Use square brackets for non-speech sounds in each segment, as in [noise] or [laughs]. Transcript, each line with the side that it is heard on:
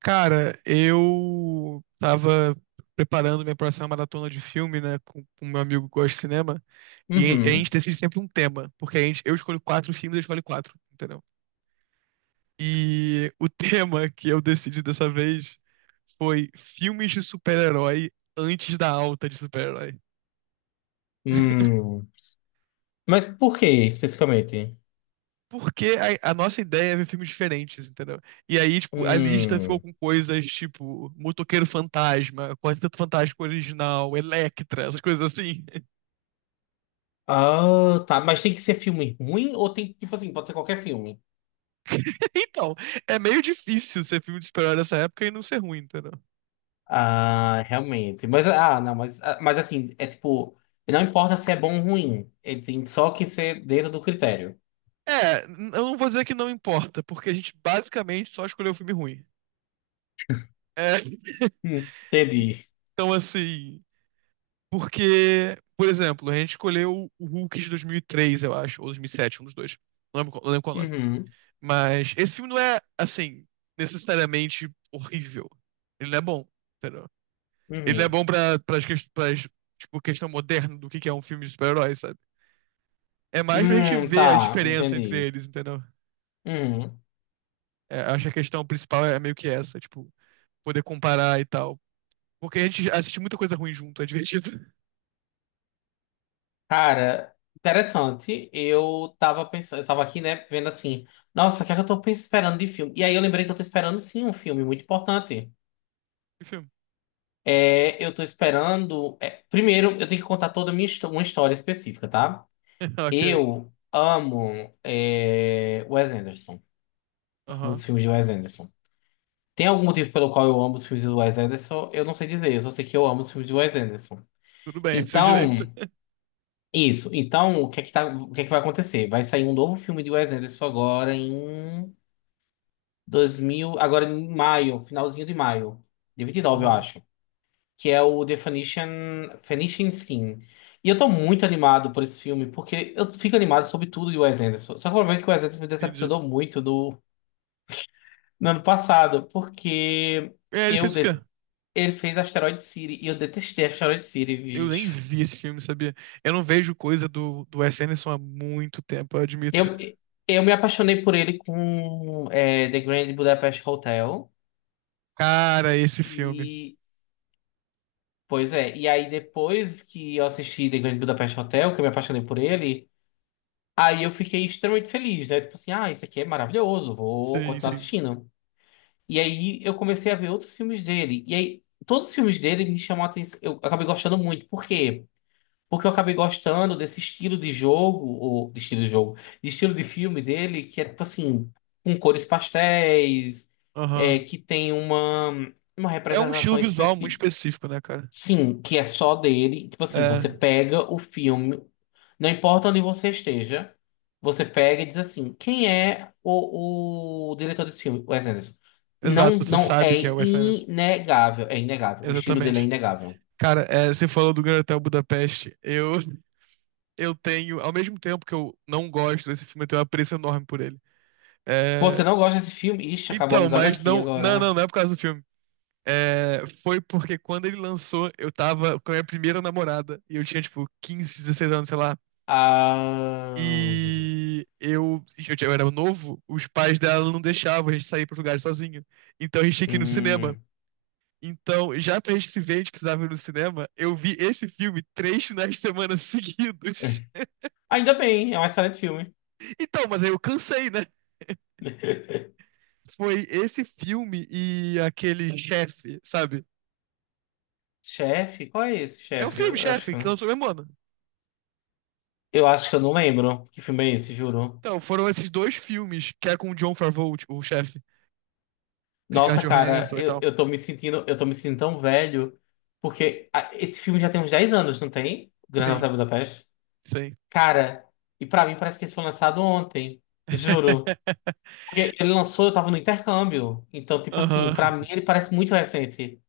right: Cara, eu tava preparando minha próxima maratona de filme, né, com o meu amigo que gosta de cinema, e a gente
left: Uhum.
right: decide sempre um tema, porque a gente, eu escolho quatro filmes, ele escolhe quatro, entendeu? E o [laughs] tema que eu decidi dessa vez foi filmes de super-herói antes da alta de super-herói.
left: Hum. Mas por que especificamente?
right: Porque a nossa ideia é ver filmes diferentes, entendeu? E aí, tipo, a lista ficou
left: Hum.
right: com coisas tipo Motoqueiro Fantasma, Quarteto Fantástico Original, Elektra, essas coisas assim.
left: Ah, tá. Mas tem que ser filme ruim ou tem, tipo assim, pode ser qualquer filme?
right: [laughs] Então, é meio difícil ser filme de super-herói nessa época e não ser ruim, entendeu?
left: Ah, realmente. Mas, ah, não, mas, ah, mas assim, é tipo, não importa se é bom ou ruim, ele tem só que ser dentro do critério.
right: É, eu não vou dizer que não importa, porque a gente basicamente só escolheu um filme ruim. É, [laughs]
left: Hum, entendi.
right: então assim, porque, por exemplo, a gente escolheu o Hulk de 2003, eu acho, ou 2007, um dos dois. Não lembro, não lembro qual é o nome.
left: Uhum,
right: Mas esse filme não é, assim, necessariamente horrível. Ele não é bom, entendeu? Ele não é
left: uhum.
right: bom pras, tipo, questão moderna do que é um filme de super-herói, sabe? É mais pra gente ver a
left: Tá,
right: diferença entre
left: entendi.
right: eles, entendeu?
left: Uhum.
right: É, acho que a questão principal é meio que essa, tipo, poder comparar e tal. Porque a gente assiste muita coisa ruim junto, é divertido. [laughs]
left: Cara, interessante. Eu tava pensando, eu tava aqui, né, vendo assim, nossa, o que é que esperando de filme? E aí eu lembrei que eu tô esperando sim um filme muito importante.
right: Que filme?
left: É, eu tô esperando. É, primeiro, eu tenho que contar toda a uma história específica, tá?
right: [laughs] Ok.
left: Eu amo Wes Anderson. Eu amo
right: Aham.
left: os filmes de Wes Anderson. Tem algum motivo pelo qual eu amo os filmes de Wes Anderson? Eu não sei dizer, eu só sei que eu amo os filmes de Wes Anderson.
right: Tudo bem, é seu direito.
left: Então.
right: [laughs]
left: Isso. Então, o que é que tá, o que é que vai acontecer? Vai sair um novo filme de Wes Anderson agora em agora em maio, finalzinho de maio, de 29, eu
right: Aham.
left: acho, que é o The Phoenician, Phoenician Skin. E eu tô muito animado por esse filme, porque eu fico animado sobre tudo de Wes Anderson. Só que o problema é que o Wes Anderson me
right: Entendi.
left: decepcionou muito no ano passado, porque
right: É, ele
left: eu
right: fez o quê?
left: de- ele fez Asteroid City e eu detestei Asteroid City,
right: Eu nem
left: gente.
right: vi esse filme, sabia? Eu não vejo coisa do Wes Anderson há muito tempo, eu admito.
left: Eu, eu me apaixonei por ele com The Grand Budapest Hotel.
right: Cara, esse filme.
left: E, pois é, e aí depois que eu assisti The Grand Budapest Hotel, que eu me apaixonei por ele, aí eu fiquei extremamente feliz, né? Tipo assim, ah, isso aqui é maravilhoso, vou
right: Sim,
left: continuar
right: sim.
left: assistindo. E aí eu comecei a ver outros filmes dele. E aí, todos os filmes dele me chamam a atenção, eu acabei gostando muito. Por quê? Porque eu acabei gostando desse estilo de jogo, ou de estilo de jogo, de estilo de filme dele, que é tipo assim, com cores pastéis, é,
right: Aham.
left: que tem uma
right: É um
left: representação
right: estilo visual muito
left: específica.
right: específico, né, cara?
left: Sim, que é só dele. Tipo assim,
right: É.
left: você pega o filme, não importa onde você esteja, você pega e diz assim: quem é o diretor desse filme? Wes Anderson. Não,
right: Exato, você
left: não, é
right: sabe que é o Wes Anderson.
left: inegável, é inegável. O estilo dele é
right: Exatamente.
left: inegável.
right: Cara, é, você falou do Grand Hotel Budapeste. Eu tenho, ao mesmo tempo que eu não gosto desse filme, eu tenho um apreço enorme por ele.
left: Pô, você
right: É,
left: não gosta desse filme? Ixi, acabou a
right: então,
left: amizade
right: mas
left: aqui
right: não, não, não,
left: agora.
right: não é por causa do filme. É, foi porque quando ele lançou, eu tava com a minha primeira namorada e eu tinha tipo 15, 16 anos, sei lá.
left: Ah,
right: Eu eu era novo, os pais dela não deixavam a gente sair para lugares sozinho. Então a gente tinha que ir no cinema.
left: hum.
right: Então, já pra gente se ver, a gente precisava ir no cinema. Eu vi esse filme 3 finais de semana [laughs] seguidos.
left: Ainda bem, é um excelente filme.
right: Então, mas aí eu cansei, né?
left: [laughs]
right: Foi esse filme e aquele chefe, sabe?
left: Chefe? Qual é esse,
right: É um
left: chefe?
right: filme, chefe, que lançou o mesmo ano.
left: Eu acho que eu não lembro que filme é esse, juro.
right: Então, foram esses dois filmes, que é com o John Favreau, tipo, o chefe, Scarlett
left: Nossa, cara,
right: Johansson e
left: eu,
right: tal.
left: eu tô me sentindo, tão velho, porque ah, esse filme já tem uns 10 anos, não tem? Grande
right: Sim,
left: Hotel Budapeste.
right: sim.
left: Cara, e pra mim parece que esse foi lançado ontem, juro.
right: [laughs]
left: Porque ele lançou, eu tava no intercâmbio. Então, tipo assim, pra
right: Aham.
left: mim ele parece muito recente.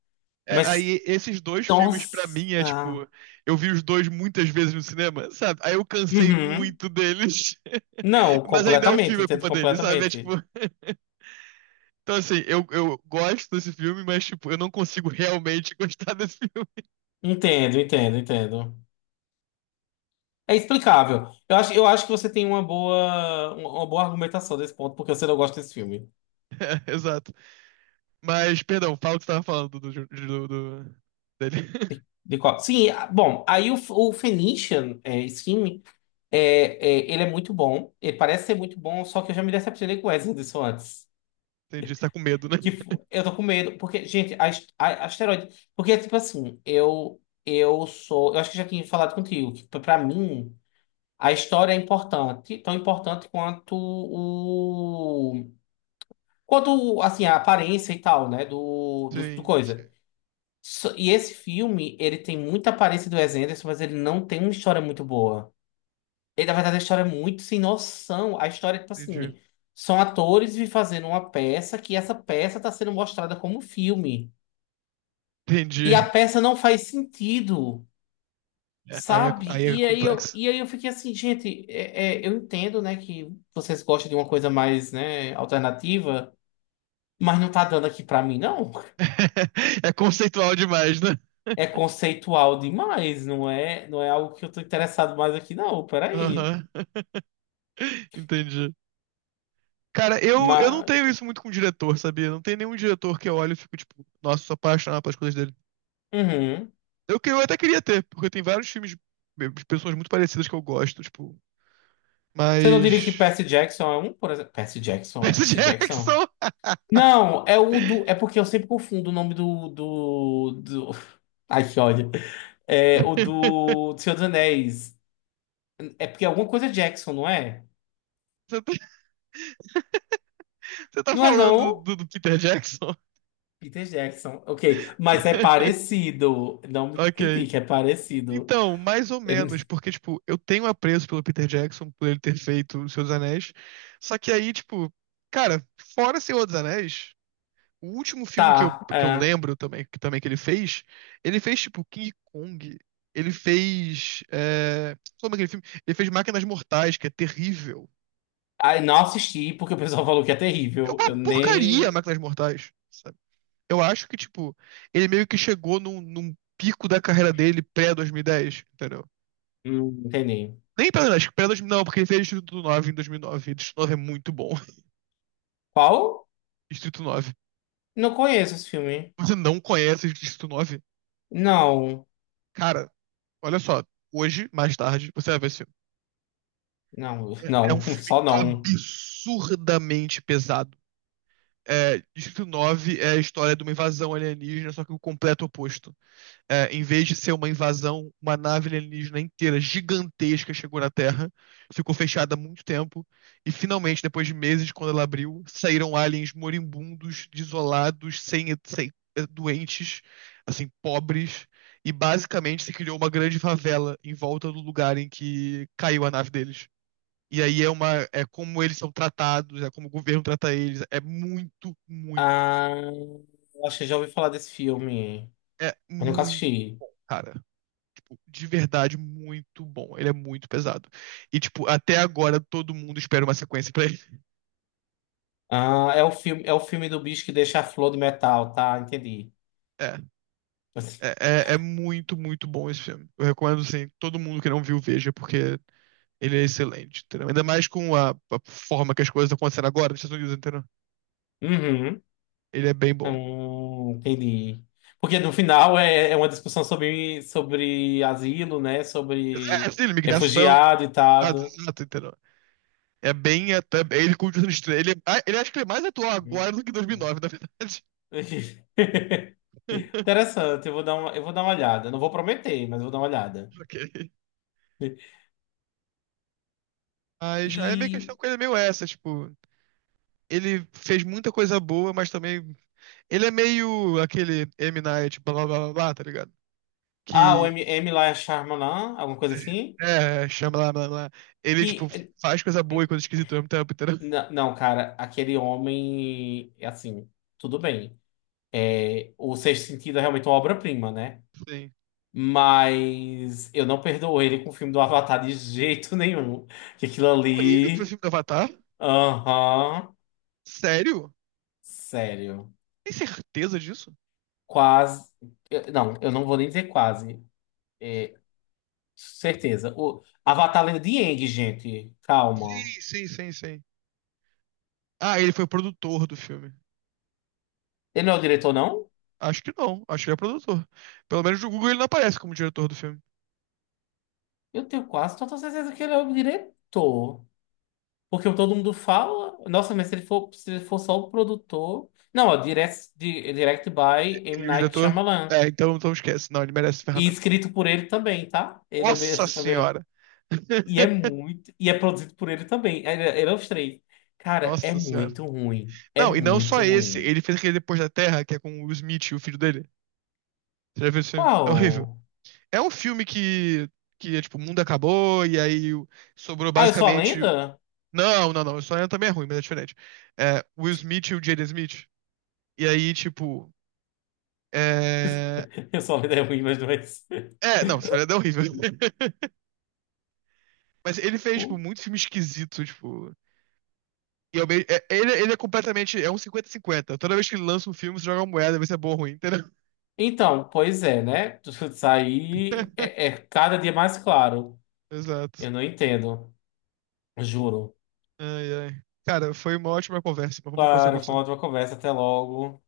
right: É,
left: Mas,
right: aí esses dois filmes
left: nossa.
right: pra mim é tipo, eu vi os dois muitas vezes no cinema, sabe? Aí eu cansei
left: Uhum.
right: muito deles.
left: Não,
right: [laughs] Mas ainda é o filme a culpa deles, sabe? É tipo.
left: completamente.
right: [laughs] Então, assim, eu gosto desse filme, mas, tipo, eu não consigo realmente [laughs] gostar desse filme.
left: Entendo, entendo, entendo. É explicável. Eu acho que você tem uma boa argumentação desse ponto, porque você não gosta desse filme.
right: [laughs] É, exato. Mas, perdão, fala o que você tava falando do dele. [laughs]
left: De qual... Sim, ah, bom, aí o, o Phoenician, é, esse filme, é, ele é muito bom. Ele parece ser muito bom, só que eu já me decepcionei com o Wes Anderson antes.
right: Entendi, você tá com medo, né?
left: Que f-
right: [laughs]
left: eu tô com medo, porque, gente, asteroide. Porque, tipo assim, eu sou. Eu acho que já tinha falado contigo, que pra mim. A história é importante, tão importante quanto o quanto assim a aparência e tal, né, do do
right: Sim, sim,
left: coisa. E esse filme, ele tem muita aparência do Wes Anderson, mas ele não tem uma história muito boa. Ele, na verdade, a história é muito sem noção. A história é tipo
right: entendi.
left: assim, são atores fazendo uma peça que essa peça está sendo mostrada como filme. E a
right: Entendi.
left: peça não faz sentido.
right: É, aí, é,
left: Sabe?
right: aí é complexo.
left: E aí eu fiquei assim, gente, eu entendo, né, que vocês gostam de uma coisa mais, né, alternativa, mas não tá dando aqui pra mim, não.
right: [laughs] É conceitual demais, né?
left: É conceitual demais, não é algo que eu tô interessado mais aqui, não. Peraí.
right: Aham. [laughs] Entendi. Cara, eu não
left: Mas,
right: tenho isso muito com diretor, sabia? Não tem nenhum diretor que eu olho e fico, tipo, nossa, sou apaixonado pelas coisas dele.
left: uhum.
right: Eu até queria ter, porque tem vários filmes de pessoas muito parecidas que eu gosto, tipo.
left: Você não diria que
right: Mas.
left: Percy Jackson é um, por exemplo? Percy Jackson, é
right: Percy
left: Percy Jackson?
right: Jackson!
left: Não, é o do. É porque eu sempre confundo o nome do. [laughs] Ai, que ódio. É o
right: [laughs]
left: do Senhor dos Anéis. É porque é alguma coisa Jackson, não é?
right: Você tá, você tá
left: Não é
right: falando
left: não?
right: do Peter Jackson?
left: Peter Jackson, ok. Mas é
right: [laughs]
left: parecido. Não me
right: Ok.
left: critique, é parecido.
right: Então, mais ou menos,
left: Ele-
right: porque, tipo, eu tenho apreço pelo Peter Jackson, por ele ter feito Os Seus Anéis. Só que aí, tipo, cara, fora Senhor dos Anéis. O último filme que eu,
left: Tá,
right: que eu
left: é.
right: lembro também que ele fez tipo King Kong, ele fez. É... Como é aquele filme? Ele fez Máquinas Mortais, que é terrível.
left: Ai, não assisti porque o pessoal falou que é
right: É
left: terrível.
right: uma
left: Eu
right: porcaria
left: nem.
right: Máquinas Mortais, sabe? Eu acho que, tipo, ele meio que chegou num pico da carreira dele pré-2010, entendeu?
left: Não entendi.
right: Nem pré-2010, pré-2009, não, porque ele fez Distrito 9 em 2009. E nove. E Distrito 9 é muito bom. [laughs]
left: Qual?
right: Distrito 9.
left: Não conheço esse filme.
right: Você não conhece Distrito 9?
left: Não,
right: Cara, olha só. Hoje, mais tarde, você vai ver esse.
left: não,
right: É um
left: não, [laughs]
right: filme
left: só não.
right: absurdamente pesado. É, Distrito 9 é a história de uma invasão alienígena, só que o completo oposto. É, em vez de ser uma invasão, uma nave alienígena inteira, gigantesca, chegou na Terra, ficou fechada há muito tempo, e finalmente, depois de meses, quando ela abriu, saíram aliens moribundos, desolados, sem doentes, assim, pobres, e basicamente se criou uma grande favela em volta do lugar em que caiu a nave deles. E aí é uma, é como eles são tratados, é como o governo trata eles. É muito, muito,
left: Ah, eu acho que já ouvi falar desse filme.
right: é
left: Eu nunca
right: muito,
left: assisti.
right: cara, tipo, de verdade muito bom. Ele é muito pesado. E tipo, até agora todo mundo espera uma sequência pra ele.
left: Ah, é o filme do bicho que deixa a flor de metal, tá? Entendi.
right: É, é,
left: [laughs]
right: é, é muito, muito bom esse filme. Eu recomendo assim, todo mundo que não viu veja, porque ele é excelente, entendeu? Ainda mais com a forma que as coisas estão acontecendo agora nos Estados Unidos, entendeu?
left: Uhum.
right: Ele é bem bom.
left: Entendi. Porque no final é uma discussão sobre, sobre asilo, né?
right: É,
left: Sobre
right: assim, imigração,
left: refugiado e
right: ah,
left: tal.
right: exato, entendeu? É bem. Ele continua sendo estranho. Ele, ah, ele acho que ele é mais atual
left: Hum.
right: agora do que em
left: Hum.
right: 2009, na verdade.
left: [laughs]
right: [laughs]
left: Interessante, eu vou dar uma, eu vou dar uma olhada. Não vou prometer, mas vou dar uma olhada.
right: Ok. Mas aí a minha
left: E.
right: questão com ele é meio essa, tipo. Ele fez muita coisa boa, mas também. Ele é meio aquele M. Night, blá blá blá blá, blá, tá ligado?
left: Ah, o
right: Que.
left: M, M. lá é Shyamalan, alguma coisa assim.
right: É, chama lá, blá blá. Ele, tipo,
left: Que.
right: faz coisa boa e coisa esquisita ao mesmo tempo, entendeu?
left: Não, cara, aquele homem. É assim, tudo bem. É, o Sexto Sentido é realmente uma obra-prima, né?
right: Sim.
left: Mas eu não perdoo ele com o filme do Avatar de jeito nenhum. Que aquilo
right: Pô, ele que foi o
left: ali.
right: filme do Avatar?
left: Aham.
right: Sério?
left: Sério.
right: Tem certeza disso?
left: Quase. Não, eu não vou nem dizer quase. É, certeza. O Avatar Lenda de Aang, gente. Calma.
right: Sim, sim, sim, sim. Ah, ele foi o produtor do filme.
left: Ele não é o diretor, não?
right: Acho que não, acho que ele é produtor. Pelo menos no Google ele não aparece como diretor do filme.
left: Eu tenho quase toda certeza que ele é o diretor. Porque todo mundo fala. Nossa, mas se ele for, só o produtor. Não, ó, direct by M.
right: Ele é o
left: Night
right: diretor.
left: Shyamalan.
right: É, então, então esquece. Não, ele merece
left: E
right: ferramenta.
left: escrito por ele também, tá? Ele é o
right: Nossa
left: mesmo também. [laughs]
right: senhora!
left: E é
right: [laughs]
left: muito. E é produzido por ele também. Ele é os três. Cara, é
right: Nossa senhora.
left: muito ruim. É
right: Não, e não
left: muito
right: só esse.
left: ruim.
right: Ele fez aquele Depois da Terra, que é com o Will Smith e o filho dele. Você já viu esse filme? É horrível.
left: Qual?
right: É um filme que é tipo, o mundo acabou e aí sobrou
left: Ah, eu sou a
right: basicamente.
left: lenda?
right: Não, não, não. O sonho também é ruim, mas é diferente. É, o Will Smith e o Jaden Smith. E aí, tipo. É.
left: [laughs] Eu sou a lenda é ruim, mas não é isso.
right: É, não, Sonhando é horrível. [laughs] Mas ele fez, tipo,
left: [laughs]
right: muito filme esquisito, tipo. E ao mesmo- é- ele é completamente. É um 50 50. Toda vez que ele lança um filme, você joga uma moeda, vê se é bom ou ruim, entendeu?
left: Então, pois é, né? [laughs] Isso aí
right: [laughs]
left: é, é cada dia mais claro.
right: Exato.
left: Eu não entendo. Juro.
right: Ai, ai. Cara, foi uma ótima conversa, mas vamos conversar
left: Claro,
right: com
left: foi
right: você.
left: uma ótima conversa. Até logo.